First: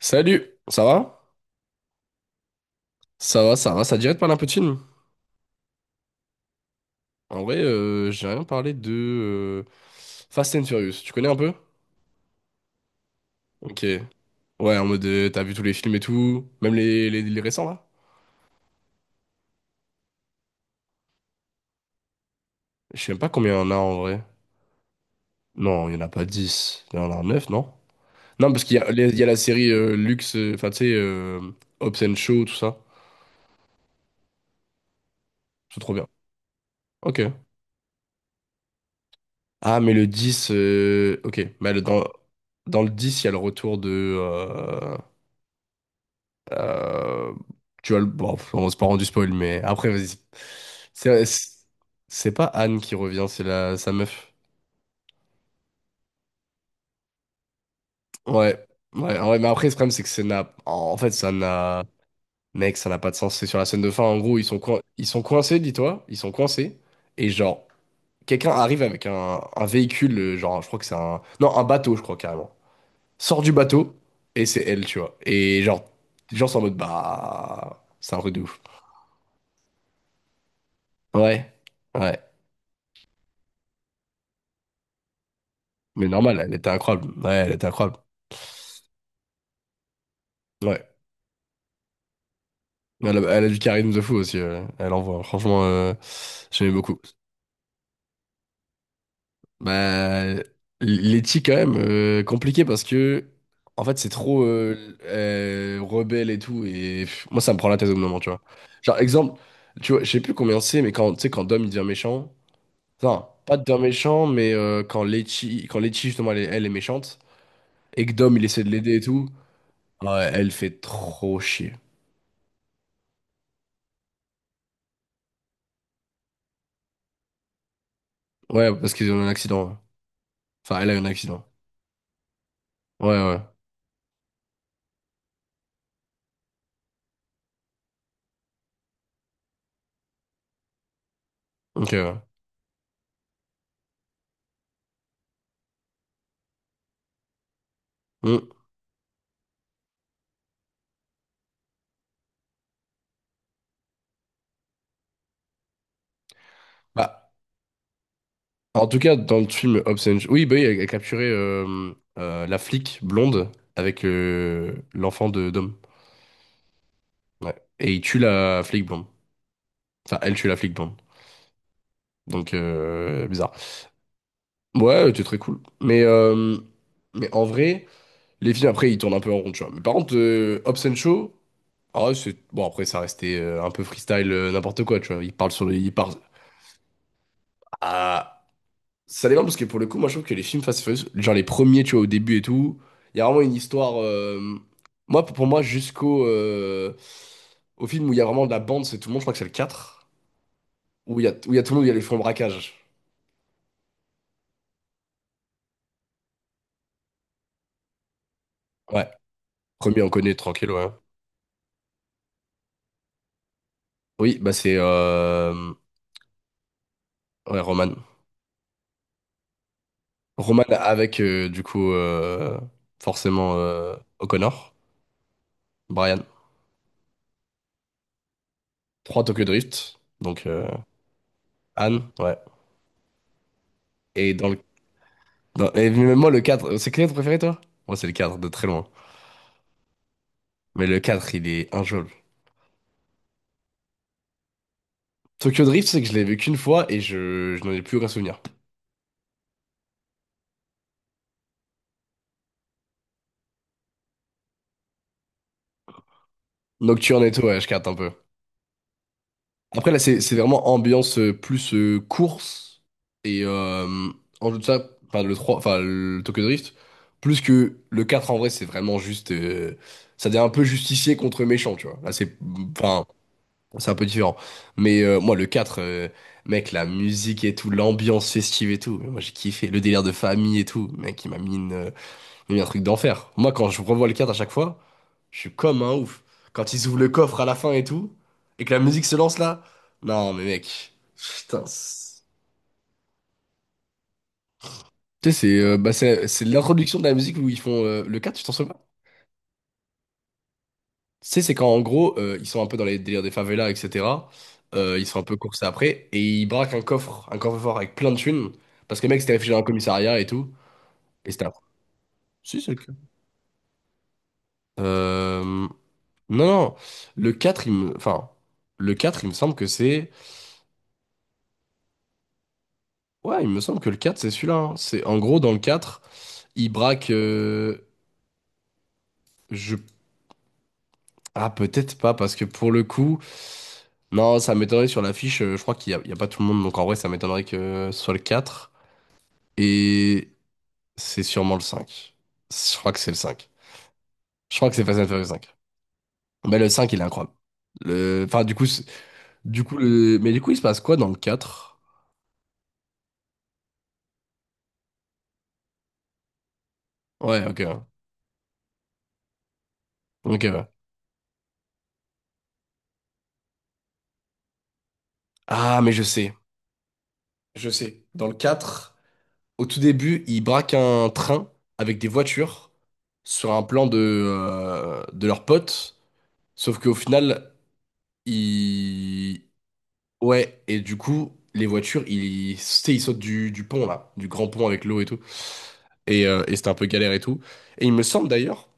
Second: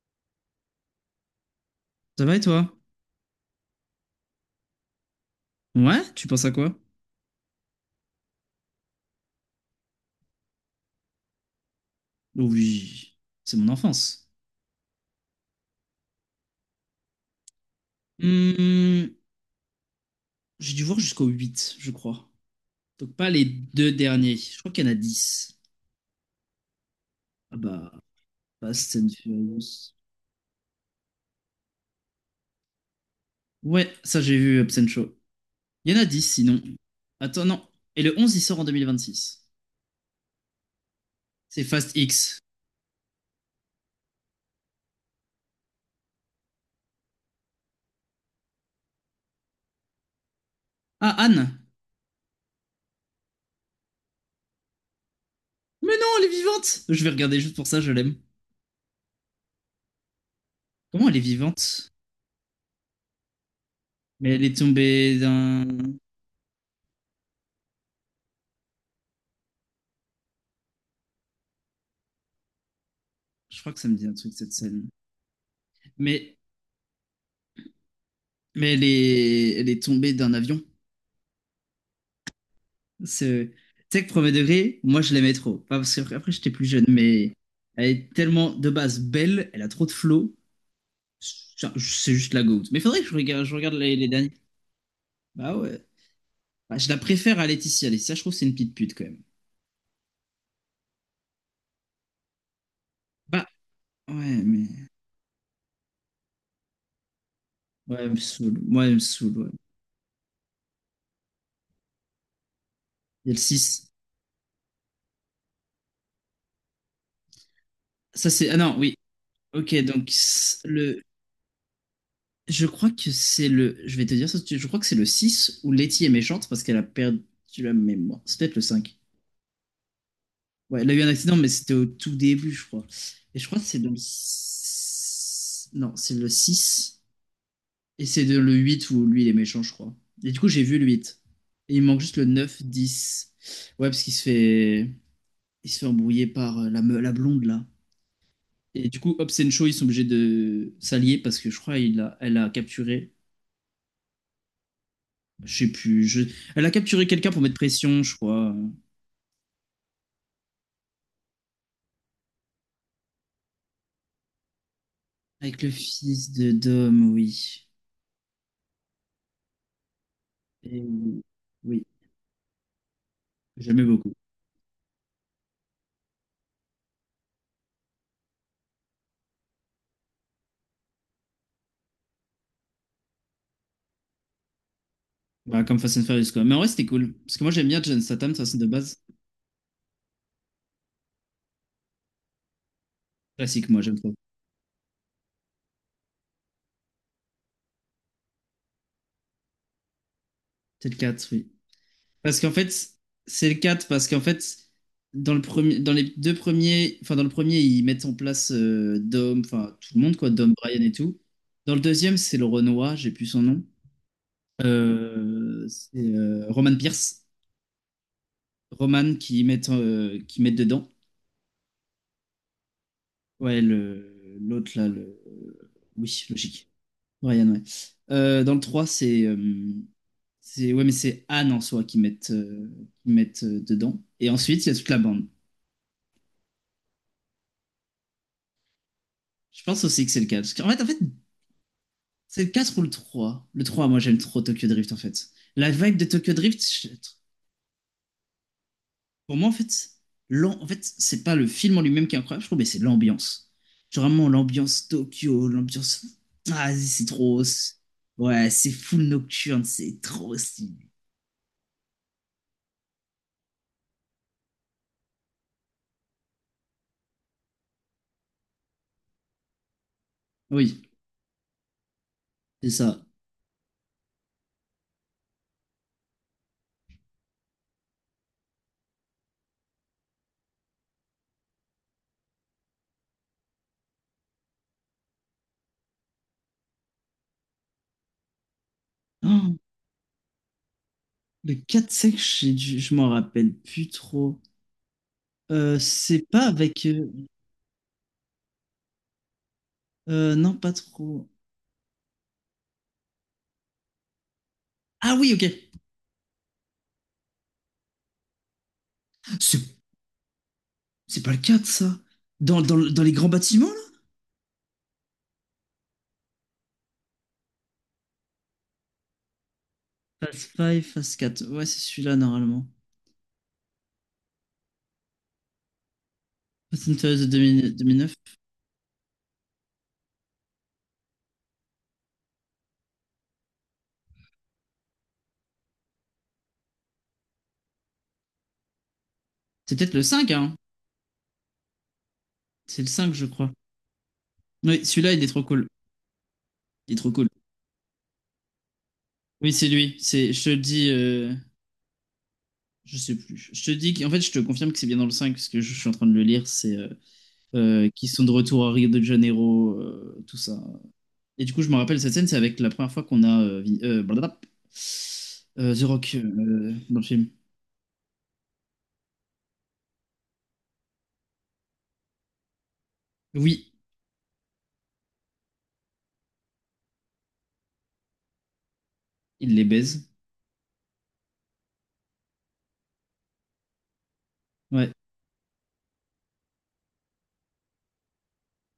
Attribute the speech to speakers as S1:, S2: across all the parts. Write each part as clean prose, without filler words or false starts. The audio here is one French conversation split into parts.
S1: Salut, ça va?
S2: Ça va et toi?
S1: Ça va, ça va, ça te dirait de parler un peu de film?
S2: Ouais, tu penses à quoi?
S1: En vrai, j'ai rien parlé de Fast and Furious. Tu connais un peu?
S2: Oh, oui, c'est mon
S1: Ok.
S2: enfance.
S1: Ouais, en mode t'as vu tous les films et tout, même les récents là?
S2: Hmm, j'ai dû voir jusqu'au 8, je crois.
S1: Je sais
S2: Donc
S1: même pas
S2: pas les
S1: combien il y en a
S2: deux
S1: en vrai.
S2: derniers. Je crois qu'il y en a 10.
S1: Non, il y en a pas 10. Il y en a 9,
S2: Ah
S1: non?
S2: bah,
S1: Non, parce qu'
S2: Fast and
S1: il y a la série
S2: Furious.
S1: Luxe, enfin tu sais, Hobbs and Shaw, tout ça.
S2: Ouais, ça j'ai vu Hobbs and Shaw.
S1: C'est trop
S2: Il y en a
S1: bien.
S2: 10 sinon.
S1: Ok.
S2: Attends, non. Et le 11 il sort en 2026.
S1: Ah, mais le 10, ok.
S2: C'est Fast
S1: Dans,
S2: X.
S1: dans le 10 il y a le retour de. euh, Euh, Tu vois, bon, on s'est pas rendu spoil, mais après, vas-y.
S2: Ah,
S1: C'est
S2: Anne!
S1: c'est pas Anne qui revient, c'est la sa meuf.
S2: Mais non, elle est vivante! Je vais regarder juste pour ça, je l'aime.
S1: Ouais, ouais, ouais, mais après, le problème, c'est que ça n'a. En
S2: Comment
S1: fait,
S2: elle est
S1: ça n'a.
S2: vivante?
S1: Mec, ça n'a pas de sens. C'est sur la scène de fin. En
S2: Mais
S1: gros,
S2: elle est
S1: ils
S2: tombée
S1: sont coincés,
S2: d'un...
S1: dis-toi. Ils sont coincés. Et genre, quelqu'un arrive avec un véhicule, genre, je crois que c'est un. Non, un bateau, je crois carrément. Sort du
S2: Je crois que ça
S1: bateau,
S2: me dit un truc,
S1: et
S2: cette
S1: c'est elle,
S2: scène.
S1: tu vois. Et genre,
S2: Mais
S1: les gens sont en mode, bah. C'est un truc de ouf.
S2: Mais elle est tombée d'un avion.
S1: Ouais, ouais.
S2: C'est- Tu sais que premier degré, moi je l'aimais trop. Pas parce
S1: Mais
S2: que après
S1: normal,
S2: j'étais
S1: elle
S2: plus
S1: était
S2: jeune,
S1: incroyable. Ouais,
S2: mais
S1: elle était
S2: elle
S1: incroyable.
S2: est tellement de base belle, elle a trop de flow.
S1: Ouais.
S2: C'est juste la goutte. Mais faudrait que je
S1: Elle a, elle
S2: regarde,
S1: a
S2: je
S1: du
S2: regarde
S1: charisme
S2: les,
S1: de
S2: les
S1: fou
S2: derniers.
S1: aussi. Elle envoie.
S2: Bah
S1: Franchement,
S2: ouais.
S1: j'aimais
S2: Bah, je la
S1: beaucoup.
S2: préfère à Laetitia. Laetitia, je trouve que c'est une petite pute quand même.
S1: Bah, Letty, quand même, compliqué parce que,
S2: Bah
S1: en fait, c'est trop
S2: ouais, mais.
S1: rebelle et tout. Et pff, moi, ça me prend la tête au
S2: Ouais,
S1: bout d'un
S2: elle me
S1: moment, tu vois.
S2: saoule. Moi, elle
S1: Genre,
S2: me saoule.
S1: exemple,
S2: Ouais.
S1: tu vois, je sais plus combien c'est, mais quand, tu sais, quand Dom, il devient méchant. Non
S2: Il y a le
S1: pas de Dom
S2: six.
S1: méchant, mais quand Letty, justement, elle est méchante. Et que
S2: Ça
S1: Dom, il
S2: c'est. Ah
S1: essaie de
S2: non, oui.
S1: l'aider et tout.
S2: Ok, donc
S1: Ouais, elle fait
S2: le.
S1: trop chier.
S2: Je crois que c'est le. Je vais te dire ça, tout de suite. Je crois que c'est le 6 où Letty est méchante parce qu'elle a perdu la mémoire. C'est peut-être le
S1: Ouais, parce
S2: 5.
S1: qu'ils ont eu un accident. Enfin,
S2: Ouais,
S1: elle
S2: elle
S1: a
S2: a
S1: eu
S2: eu
S1: un
S2: un accident,
S1: accident.
S2: mais c'était au tout début, je crois.
S1: Ouais, ouais.
S2: Et je crois que c'est dans le. Non, c'est le six. Et c'est de le 8 où lui, il est méchant, je crois. Et du coup, j'ai vu le 8. Et il
S1: Ok,
S2: manque
S1: ouais.
S2: juste le 9, 10. Ouais, parce qu'il se fait. Il se fait embrouiller par la blonde, là.
S1: Hmm.
S2: Et du coup, Hobbs et Shaw, ils sont obligés de s'allier parce que je crois. Elle a capturé. Je sais plus. Je. Elle a capturé
S1: Bah,
S2: quelqu'un pour mettre pression, je crois.
S1: en tout cas, dans le film Hobbs and Shaw, oui, bah oui, elle a capturé la flic blonde avec l'enfant de
S2: Avec le
S1: Dom.
S2: fils de Dom,
S1: Ouais.
S2: oui.
S1: Et il tue la flic blonde. Enfin, elle tue la flic
S2: Et
S1: blonde.
S2: oui, oui,
S1: Donc, bizarre.
S2: j'aimais beaucoup.
S1: Ouais, c'était très cool. Mais en vrai, les films, après, ils tournent un peu en rond, tu vois. Mais par contre, Hobbs and Shaw, ah ouais, c'est. Bon, après, ça restait un peu freestyle, n'importe quoi, tu vois. Il parle
S2: Bah,
S1: sur les.
S2: comme
S1: Il
S2: Fast and
S1: parle.
S2: Furious, quoi. Mais en vrai, c'était cool. Parce que moi, j'aime bien John Statham, ça c'est de base.
S1: Ça dépend parce que pour le coup, moi je trouve que les films Fast and Furious, genre les premiers, tu vois, au début et tout, il y a vraiment une
S2: Classique, moi,
S1: histoire.
S2: j'aime trop.
S1: Moi, pour moi, jusqu'au au film où il y a vraiment de la bande, c'est tout le monde, je crois que c'est le quatre
S2: C'est le 4, oui.
S1: où il y a tout le monde, où il y a les fonds de
S2: Parce qu'en
S1: braquage.
S2: fait, c'est le quatre. Parce qu'en fait, dans le premier, dans les deux premiers, enfin, dans le premier, ils mettent en place
S1: Ouais,
S2: Dom, enfin, tout
S1: premier,
S2: le
S1: on
S2: monde, quoi,
S1: connaît,
S2: Dom,
S1: tranquille,
S2: Brian
S1: ouais.
S2: et tout. Dans le deuxième, c'est le Renoir, j'ai plus son nom.
S1: Oui, bah c'est
S2: Euh, c'est euh, Roman Pierce.
S1: ouais, Roman.
S2: Roman qui mettent
S1: Roman
S2: dedans.
S1: avec, du coup, forcément
S2: Ouais, le,
S1: O'Connor,
S2: l'autre là, le.
S1: Brian.
S2: Oui, logique. Ryan, ouais. Dans le 3
S1: 3
S2: c'est.
S1: Tokyo Drift, donc
S2: C'est ouais, mais c'est Anne en soi qui
S1: Anne,
S2: mettent,
S1: ouais.
S2: euh, qui mettent euh, dedans. Et
S1: Et dans le.
S2: ensuite, il y a toute la bande.
S1: Et même moi, le 4. C'est quel est ton préféré, toi? Moi, c'est le 4 de très loin.
S2: Je pense aussi que c'est le quatre. Parce qu'en fait,
S1: Mais
S2: en
S1: le
S2: fait
S1: 4 il est injouable.
S2: c'est le quatre ou le 3. Le 3 moi, j'aime trop Tokyo Drift, en fait.
S1: Tokyo
S2: La
S1: Drift,
S2: vibe
S1: c'est
S2: de
S1: que je l'ai
S2: Tokyo
S1: vu qu'une
S2: Drift,
S1: fois et je n'en ai plus aucun souvenir.
S2: pour moi, en fait, en fait, c'est pas le film en lui-même qui est incroyable, je trouve, mais c'est l'ambiance. Genre vraiment, l'ambiance Tokyo, l'ambiance. Ah, c'est c'est
S1: Nocturne et tout,
S2: trop.
S1: ouais, je
S2: c'est-
S1: carte un peu.
S2: Ouais, c'est full nocturne,
S1: Après, là,
S2: c'est
S1: c'est
S2: trop
S1: vraiment
S2: stylé.
S1: ambiance plus course et en jeu de ça, enfin, le 3 enfin, le Tokyo Drift, plus que le 4 en vrai, c'est vraiment juste. Ça devient un peu
S2: Oui,
S1: justicier contre méchant, tu vois. Là, c'est.
S2: c'est ça.
S1: Enfin, c'est un peu différent. Mais moi, le 4 mec, la musique et tout, l'ambiance festive et tout, moi, j'ai kiffé. Le délire de famille et tout, mec, il m'a mis une. Mais un truc d'enfer. Moi, quand je revois le 4 à chaque fois, je suis comme un ouf. Quand ils ouvrent le coffre à la fin et tout, et que la musique se lance
S2: Oh,
S1: là, non, mais mec,
S2: le
S1: putain.
S2: quatre
S1: C'est.
S2: cinq je m'en rappelle plus trop.
S1: Tu sais, c'est bah,
S2: C'est
S1: c'est
S2: pas avec.
S1: l'introduction de la musique où ils font le quatre, tu t'en souviens pas?
S2: Non, pas trop.
S1: Tu sais, c'est quand en gros, ils sont un peu dans les délires des favelas, etc. Ils
S2: Ah
S1: sont un
S2: oui,
S1: peu
S2: ok.
S1: coursés après, et ils braquent un coffre, un coffre-fort avec plein de thunes, parce que le mec s'était réfugié dans
S2: C'est
S1: un commissariat et tout,
S2: c'est
S1: et
S2: pas le
S1: c'était un.
S2: 4 ça. Dans les grands bâtiments, là?
S1: Euh... Non, non, le 4 il me. Enfin, le 4 il me semble que c'est.
S2: Phase 5, Phase quatre. Ouais, c'est celui-là, normalement.
S1: Ouais, il me semble que le 4 c'est celui-là. Hein. C'est en gros dans le 4, il
S2: Fast and
S1: braque
S2: Furious de deux mille deux mille neuf.
S1: je ah peut-être pas parce que pour le coup non, ça m'étonnerait sur l'affiche, je crois qu'il y a pas tout le monde donc en vrai ça m'étonnerait que ce soit le 4
S2: C'est peut-être le
S1: et
S2: 5 hein.
S1: c'est sûrement le 5. Je
S2: C'est le
S1: crois que c'est
S2: 5,
S1: le
S2: je
S1: 5.
S2: crois.
S1: Je crois que c'est
S2: Oui,
S1: Fast and
S2: celui-là, il
S1: Furious
S2: est trop
S1: cinq.
S2: cool.
S1: Mais le cinq
S2: Il est
S1: il est
S2: trop cool.
S1: incroyable. Le enfin du coup c'est-
S2: Oui,
S1: du
S2: c'est
S1: coup
S2: lui.
S1: le mais
S2: C'est,
S1: du
S2: je te
S1: coup
S2: le
S1: il se passe
S2: dis,
S1: quoi dans le quatre?
S2: je sais plus. Je te dis qu'en fait, je te confirme que c'est bien dans le 5, parce que je suis en train de le lire. C'est euh,
S1: Ouais, OK.
S2: euh, qu'ils sont de retour à Rio de Janeiro, tout
S1: OK,
S2: ça.
S1: ouais.
S2: Et du coup, je me rappelle cette scène, c'est avec la première fois qu'on a blablabla,
S1: Ah,
S2: The
S1: mais je
S2: Rock
S1: sais.
S2: dans le film.
S1: Je sais. Dans le 4. Au tout début, ils braquent un train avec des voitures sur un
S2: Oui,
S1: plan de leurs potes. Sauf qu'au final, ils.
S2: il les baise.
S1: Ouais, et du coup, les voitures, ils, tu sais, ils sautent du pont, là, du grand pont avec
S2: Ouais,
S1: l'eau et tout. Et c'était un peu galère et tout. Et il me semble d'ailleurs,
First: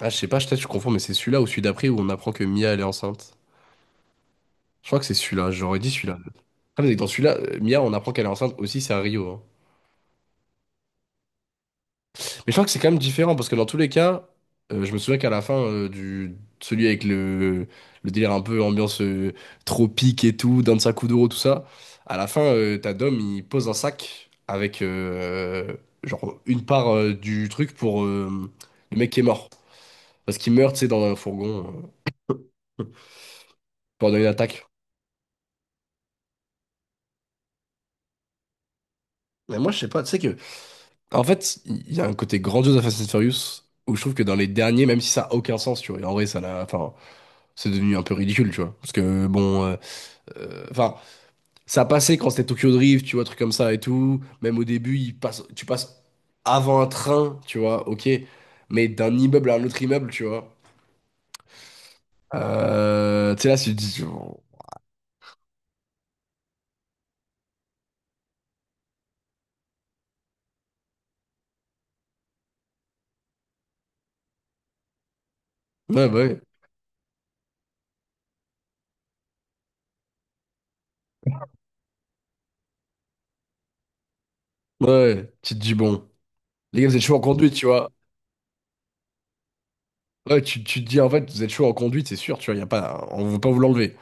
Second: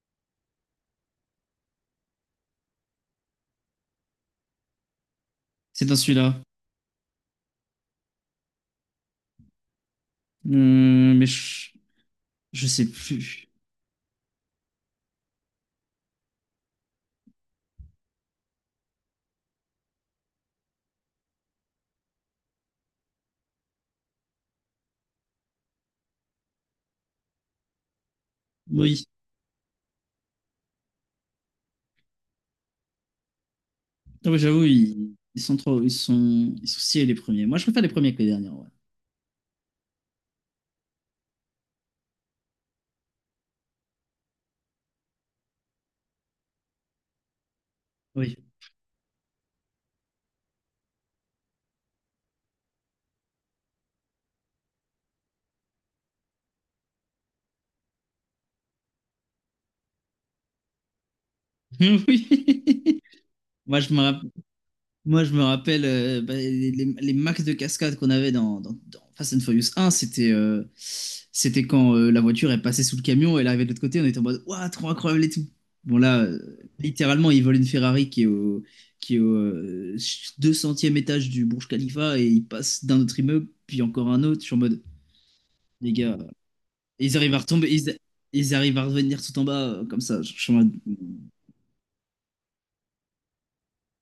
S1: ah, je sais pas, peut-être je suis confonds, mais c'est celui-là ou celui d'après où on apprend que Mia, elle est enceinte. Je crois que c'est celui-là, j'aurais
S2: c'est
S1: dit
S2: dans
S1: celui-là.
S2: celui-là.
S1: Ah, mais dans celui-là, Mia, on apprend qu'elle est enceinte aussi, c'est à Rio, hein.
S2: Mais je,
S1: Mais je crois
S2: je
S1: que c'est
S2: sais
S1: quand même différent
S2: plus.
S1: parce que dans tous les cas, je me souviens qu'à la fin du celui avec le délire un peu ambiance tropique et tout, Dansa Kuduro, tout ça, à la fin, t'as Dom, il pose un sac avec genre une part du truc pour le
S2: Oui,
S1: mec qui est mort. Parce qu'il meurt, tu sais, dans un fourgon euh, pendant une
S2: ah ouais, j'avoue,
S1: attaque.
S2: ils sont trop, ils sont sciés les premiers. Moi, je préfère les premiers que les derniers, ouais.
S1: Mais moi, je sais pas, tu sais que. En fait, il y a un côté grandiose à Fast and Furious où je trouve que dans les derniers, même si ça a aucun sens, tu vois, et en vrai, ça l'a. Enfin, c'est devenu un peu
S2: Oui.
S1: ridicule, tu vois. Parce que bon. Enfin, ça passait quand c'était Tokyo Drift, tu vois, trucs comme ça et tout. Même au début, il passe, tu passes avant un train, tu vois, ok. Mais d'un immeuble à un autre immeuble, tu vois.
S2: Oui.
S1: Tu sais, là, tu te
S2: Moi, je me
S1: dis.
S2: rappelle,
S1: Oh,
S2: moi, je me rappelle bah, les max de cascade qu'on avait dans Fast and Furious 1, c'était quand la voiture est passée sous le camion, et elle arrivait de l'autre côté, on était en mode, waouh, trop incroyable et tout. Bon,
S1: ouais, bah
S2: là,
S1: ouais.
S2: littéralement, ils volent une Ferrari qui est au 200e étage du Burj Khalifa et ils passent d'un autre immeuble, puis encore un autre. Je suis en mode,
S1: Ouais, ouais. Tu te dis,
S2: les
S1: bon.
S2: gars.
S1: Les gars, vous êtes
S2: Et
S1: chaud
S2: ils
S1: en
S2: arrivent à
S1: conduite, tu
S2: retomber,
S1: vois.
S2: ils arrivent à revenir tout en bas, comme ça. Je
S1: Ouais,
S2: suis en
S1: tu,
S2: mode,
S1: tu te dis, en fait, vous êtes chaud en conduite, c'est sûr, tu vois, y a pas, on veut pas vous l'enlever.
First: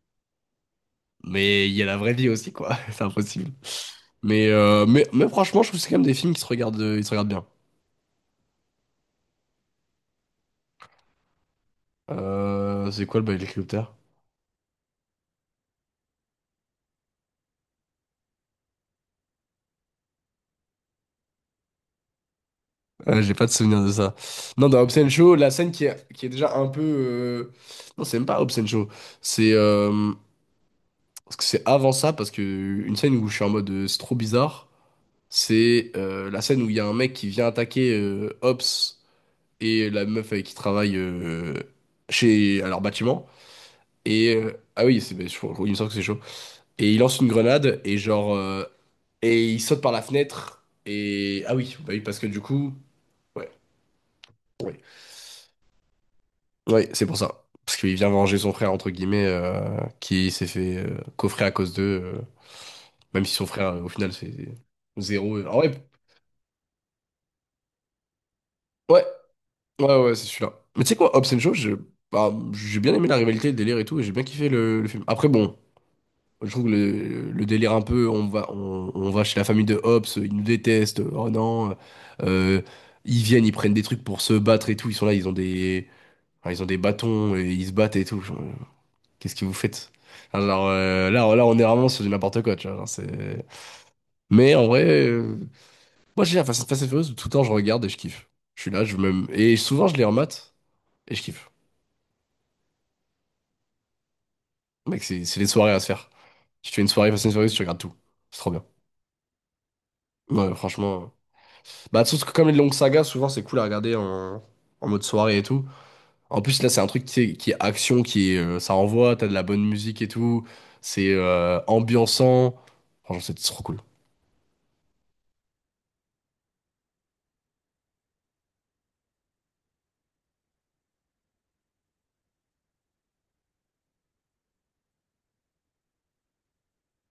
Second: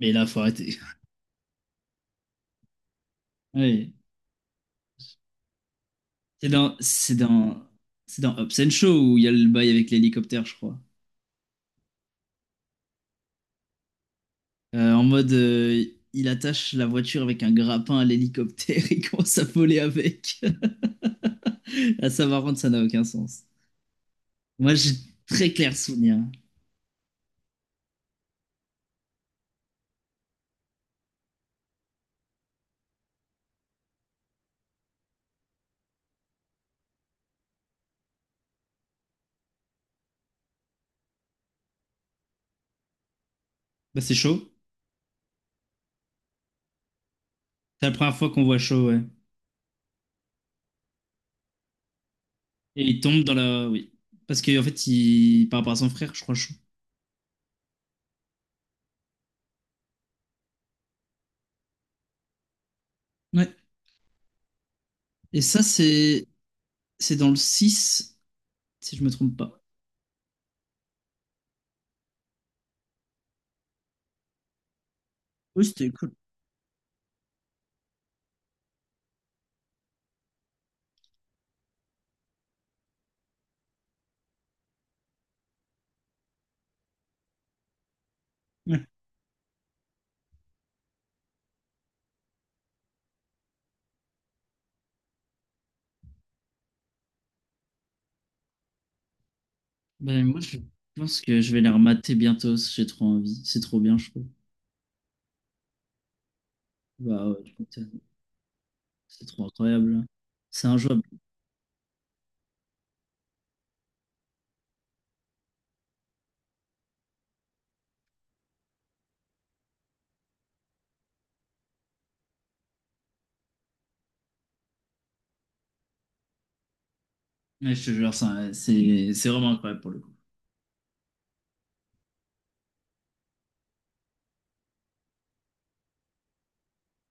S2: mais là, faut arrêter.
S1: Mais il y a la vraie vie aussi, quoi. C'est impossible.
S2: Ouais.
S1: Mais franchement, je trouve que c'est quand même des films qui se
S2: C'est dans,
S1: regardent, ils se
S2: c'est
S1: regardent bien.
S2: dans, c'est dans Hobbs and Shaw où il y a le bail avec l'hélicoptère, je crois.
S1: C'est quoi le Helicopter?
S2: En mode, il attache la voiture avec un grappin à l'hélicoptère et commence à voler avec. À savoir rendre ça n'a aucun
S1: Ouais, j'ai
S2: sens.
S1: pas de souvenir de ça. Non,
S2: Moi,
S1: dans
S2: j'ai
S1: Hobbs and Shaw, la
S2: très
S1: scène
S2: clair
S1: qui est,
S2: souvenir.
S1: qui est déjà un peu. Non, c'est même pas Hobbs and Shaw. C'est. Parce que c'est avant ça, parce que une scène où je suis en mode c'est trop bizarre, c'est la scène où il y a un mec qui vient attaquer Hobbs et la meuf avec qui il travaille à leur bâtiment.
S2: Bah, c'est
S1: Et.
S2: chaud.
S1: Ah oui, c'est. Ben, il me semble que c'est chaud. Et il lance une grenade
S2: C'est la
S1: et
S2: première fois
S1: genre.
S2: qu'on voit chaud, ouais.
S1: Et il saute par la fenêtre. Et. Ah oui, bah oui, parce que du coup,
S2: Et il tombe dans
S1: ouais.
S2: la. Oui. Parce que en
S1: Ouais.
S2: fait, il. Par rapport à son frère, je crois chaud.
S1: Oui, c'est pour ça. Parce qu'il vient venger son frère, entre guillemets, qui s'est fait coffrer à cause d'eux. Même si son frère, au final, c'est zéro.
S2: Et
S1: Ah
S2: ça,
S1: ouais,
S2: c'est. C'est dans le 6 si
S1: ouais,
S2: je me trompe pas.
S1: ouais, ouais, c'est celui-là. Mais tu sais quoi, Hobbs and Shaw, bah, j'ai bien aimé la rivalité, le délire et tout, et j'ai bien kiffé le film. Après, bon,
S2: Oui, c'était cool.
S1: je trouve que le délire un peu, on va chez la famille de Hobbs, ils nous détestent, oh non. euh, Ils viennent, ils prennent des trucs pour se battre et tout, ils sont là, ils ont des, enfin, ils ont des bâtons et ils se battent et tout.
S2: Ouais.
S1: Qu'est-ce que vous faites? Alors là, là, on est vraiment sur du n'importe quoi, tu vois. Genre, c'est. Mais en vrai, moi j'ai la Fast and Furious, tout le temps je regarde et je kiffe. Je suis là, je me. Et souvent je les
S2: Ben, moi,
S1: remate
S2: je
S1: et
S2: pense
S1: je
S2: que
S1: kiffe.
S2: je vais les remater bientôt, parce que j'ai trop envie. C'est trop bien, je trouve.
S1: Mec, c'est les soirées à se faire. Si tu fais une soirée Fast
S2: Bah,
S1: and Furious,
S2: ouais,
S1: tu regardes
S2: putain,
S1: tout. C'est trop bien.
S2: c'est trop incroyable.
S1: Ouais,
S2: C'est
S1: franchement.
S2: injouable.
S1: Bah, surtout que comme les longues sagas, souvent c'est cool à regarder en mode soirée et tout. En plus, là, c'est un truc qui est action, qui est, ça envoie, t'as de la bonne musique et tout. C'est ambiançant. Franchement, c'est trop cool.
S2: Ouais, je te jure, ça, c'est vraiment incroyable pour le coup.